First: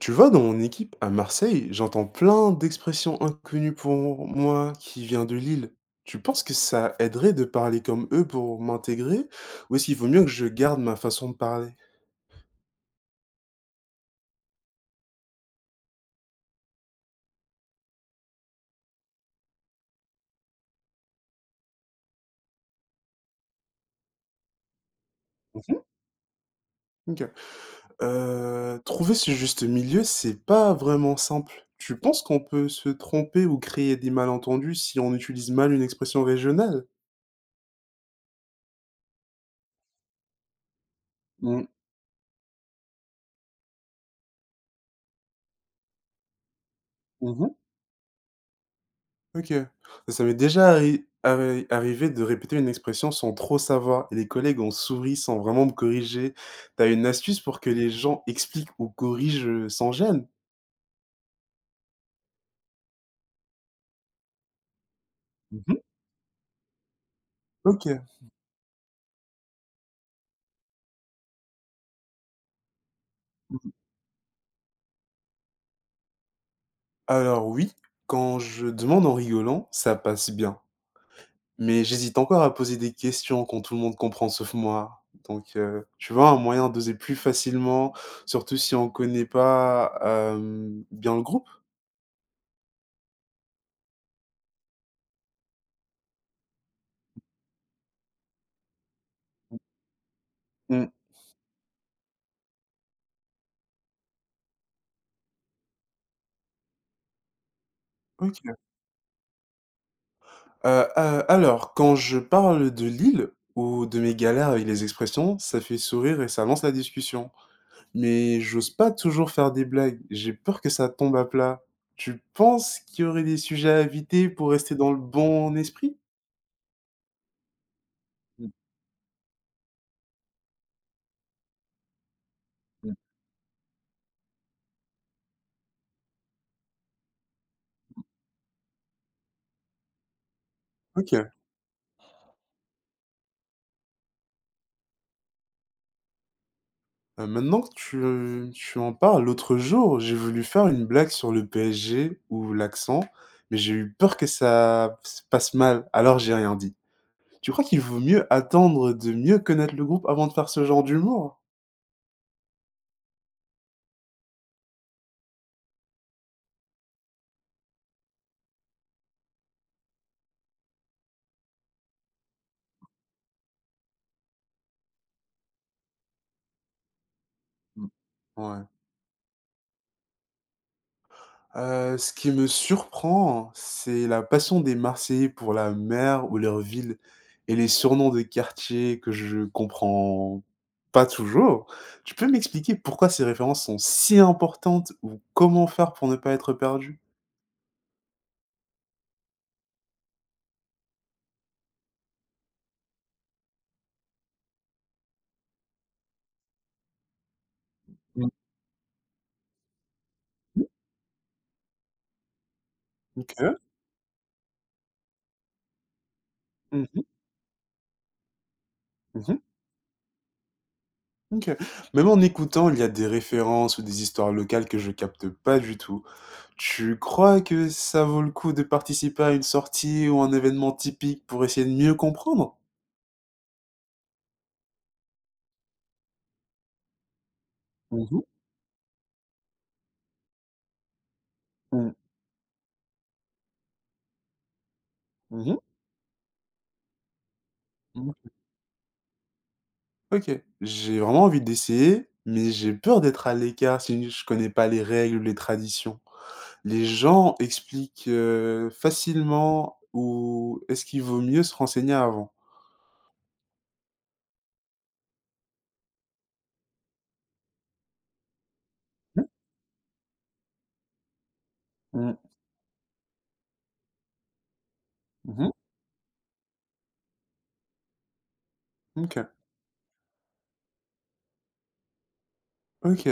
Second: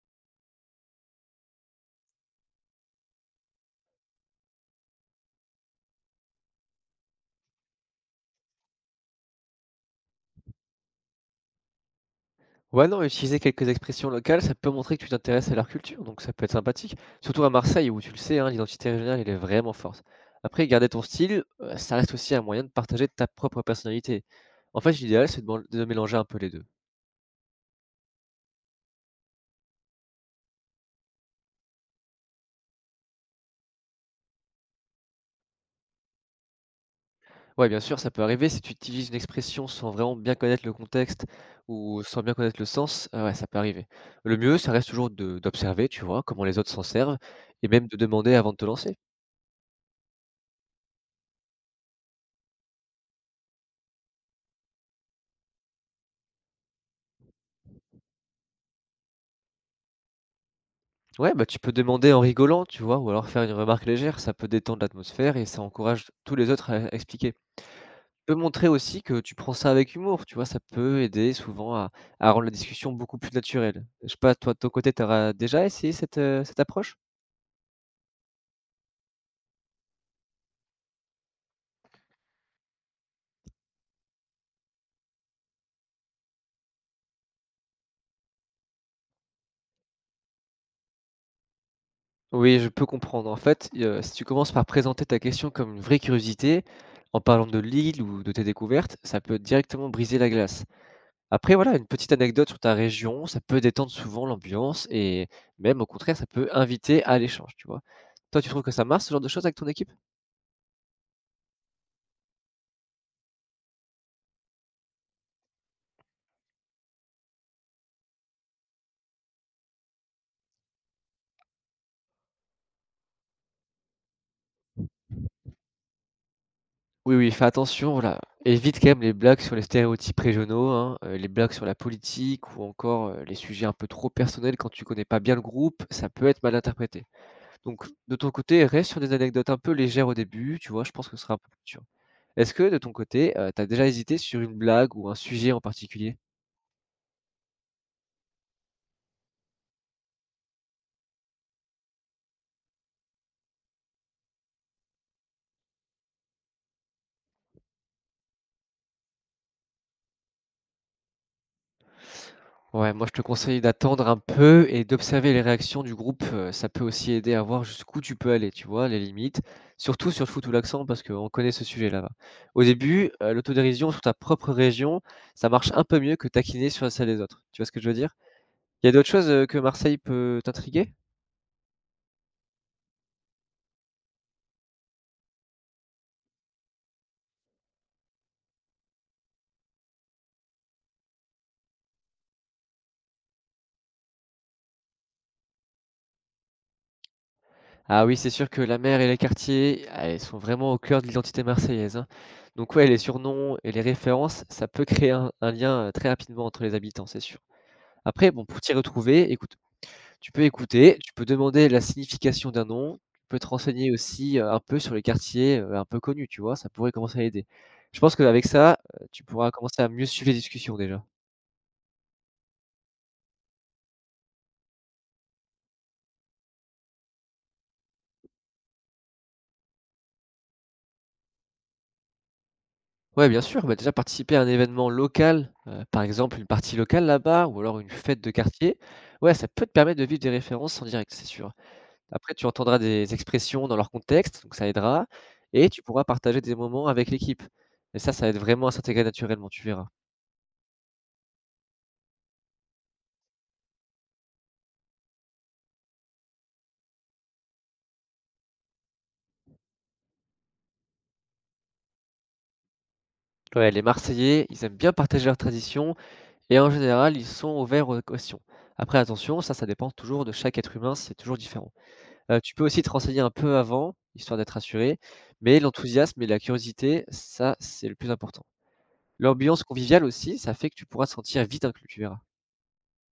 Tu vois, dans mon équipe à Marseille, j'entends plein d'expressions inconnues pour moi qui vient de Lille. Tu penses que ça aiderait de parler comme eux pour m'intégrer ou est-ce qu'il vaut mieux que je garde ma façon de parler? Ouais, non, utiliser quelques expressions locales, ça peut montrer que tu t'intéresses à leur culture, donc ça peut être sympathique. Surtout à Marseille, où tu le sais, hein, l'identité régionale, elle est vraiment forte. Après, garder ton style, ça reste aussi un moyen de partager ta propre personnalité. En fait, l'idéal, c'est de, Mhm. de mélanger un peu les deux. Ok. Trouver ce juste milieu, c'est pas vraiment simple. Tu penses qu'on peut se tromper ou créer des malentendus si on utilise mal une expression régionale? Ouais, bien sûr, ça peut arriver si tu utilises une expression sans vraiment bien connaître le contexte Mm, ou sans bien connaître le sens, ouais, ça peut arriver. Le mieux, ça reste toujours d'observer, tu vois, comment les autres s'en servent, mhm. et même de demander avant de te lancer. OK. Ça m'est déjà arrivé de répéter une expression sans trop savoir et les collègues ont souri sans vraiment me corriger. T'as une astuce pour que les gens expliquent ou corrigent, sans gêne? Ouais, bah, tu peux demander en rigolant, tu vois? Ou alors faire une remarque légère, ça peut détendre l'atmosphère et ça Mmh. encourage tous les autres à expliquer. OK. Mmh. Peut montrer aussi que tu prends ça avec humour, tu vois? Ça peut aider souvent à rendre la discussion beaucoup plus naturelle. Je sais pas, toi, de ton côté, tu déjà essayé cette, cette approche? Alors oui, quand je demande en rigolant, ça passe bien. Mais j'hésite encore à poser des questions quand tout le monde comprend sauf moi. Donc tu vois, un moyen d'oser plus facilement, surtout si on connaît pas, bien le groupe? Oui, je peux comprendre. En fait, i si tu commences par présenter ta question comme une vraie curiosité, en parlant de l'île ou de tes découvertes, ça peut directement briser la glace. Mmh. Après voilà, une petite anecdote sur ta région, ça peut détendre souvent l'ambiance et même au contraire, ça peut inviter à l'échange, tu vois? OK. Toi, tu trouves que ça marche ce genre de choses avec ton équipe? Heu, a Alors quand je parle de l'île ou de mes galères avec les expressions, ça fait sourire et ça lance la discussion. Mais j'ose pas toujours faire des blagues, j'ai peur que ça tombe à plat. Tu penses qu'il y aurait des sujets à éviter pour rester dans le bon esprit? Oui, oui, fais attention, voilà. Mmh. Évite quand même les blagues sur les stéréotypes régionaux, hein, les blagues sur la politique ou Mh. encore, les sujets un peu trop personnels quand tu connais pas bien le groupe, ça peut être mal interprété. Donc de ton côté, reste sur des anecdotes un peu légères au début, tu vois? Je pense que ce sera OK. un peu plus sûr. Est-ce que de ton côté, tu as déjà hésité sur une blague ou un sujet en particulier? Maintenant que tu en parles, l'autre jour, j'ai voulu faire une blague sur le PSG ou l'accent, mais j'ai eu peur que ça se passe mal, alors j'ai rien dit. Tu crois qu'il vaut mieux attendre de mieux connaître le groupe avant de faire ce genre d'humour? Ouais, moi je te conseille d'attendre un peu et d'observer les réactions du groupe, ça peut aussi aider à voir jusqu'où tu peux aller, tu vois? Les limites, surtout sur le foot ou l'accent parce qu'on connaît ce sujet là-bas. Au début, l'autodérision sur ta propre région, ça marche un peu mieux que taquiner sur celle des autres. Tu vois ce que je Mmh. veux dire? Ouais. Il y a d'autres choses, que Marseille peut t'intriguer? Ce qui me surprend, c'est la passion des Marseillais pour la mer ou leur ville et les surnoms de quartiers que je comprends pas toujours. Tu peux m'expliquer pourquoi ces références sont si importantes ou comment faire pour ne pas être perdu? Ah oui, c'est sûr que la mer et les quartiers, ah, elles sont vraiment au cœur de l'identité marseillaise, hein. Donc ouais, les surnoms et les références, ça peut créer un lien très rapidement entre les habitants, c'est sûr. Après, Mmh. bon, pour t'y retrouver, écoute, tu peux écouter, tu peux demander la signification d'un nom, tu peux te OK. renseigner aussi un peu sur les quartiers un peu connus, tu vois, ça Mmh. pourrait Mh. commencer à aider. Je pense qu'avec ça, tu Mmh. pourras commencer à mieux suivre les discussions déjà. OK. Même en écoutant, il y a des références ou des histoires locales que je capte pas du tout. Tu crois que ça vaut le coup de participer à une sortie ou un événement typique pour essayer de mieux comprendre? Ouais, bien sûr, bah, déjà participer à un événement local, par exemple une partie locale là-bas ou alors une Mmh. fête Mh. de quartier, ouais, ça peut te permettre de vivre des références en direct, c'est sûr. Mmh. Après tu entendras des expressions dans leur contexte, donc ça aidera Mmh. et tu pourras partager des moments avec l'équipe et ça, Mmh. ça aide vraiment à s'intégrer naturellement, tu verras. OK, j'ai vraiment envie d'essayer, mais j'ai peur d'être à l'écart si je connais pas les règles ou les traditions. Les gens expliquent, facilement ou est-ce qu'il vaut mieux se renseigner avant? Ouais, les Marseillais, ils aiment bien partager leurs traditions et en général, ils sont ouverts aux questions. Après Mmh. attention, ça dépend toujours de chaque être humain, c'est toujours différent. Mmh. Tu peux aussi te renseigner un peu avant, histoire d'être assuré, Mmh. mais l'enthousiasme et la curiosité, ça, c'est le plus important. OK. L'ambiance conviviale aussi, ça fait que tu pourras te sentir vite inclus, tu verras. OK,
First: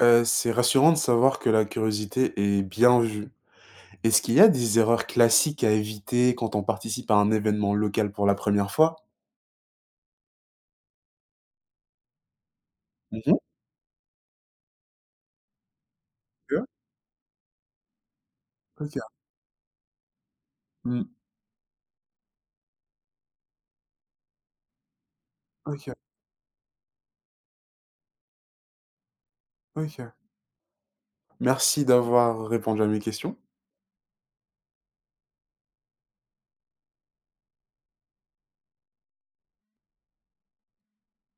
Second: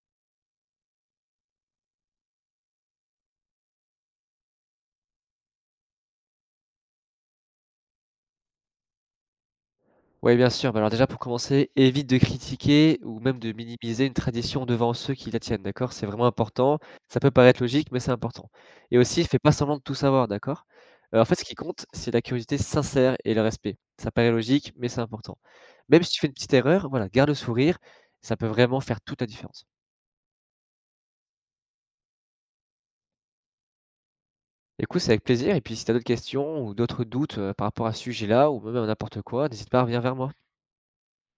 c'est rassurant de savoir que la curiosité est bien vue. Est-ce qu'il y a des erreurs classiques à éviter quand on participe à un événement local pour la première fois? Oui, bien sûr, bah, alors déjà pour commencer, évite de critiquer ou Mmh. même de minimiser une tradition devant ceux qui la tiennent, d'accord? C'est vraiment OK. important. Ça peut paraître logique, mais c'est important. OK. Et aussi, fais pas semblant de tout savoir, d'accord? Mmh. En fait, ce qui compte, c'est la curiosité sincère et le respect. Ça paraît logique, mais c'est important. OK. Même si tu fais une petite erreur, voilà, garde le sourire, ça peut vraiment faire toute la différence. OK. Merci d'avoir répondu à mes questions. Écoute, c'est avec plaisir et puis si tu as d'autres questions ou d'autres doutes, par rapport à ce sujet-là ou même à n'importe quoi, n'hésite pas à revenir vers moi.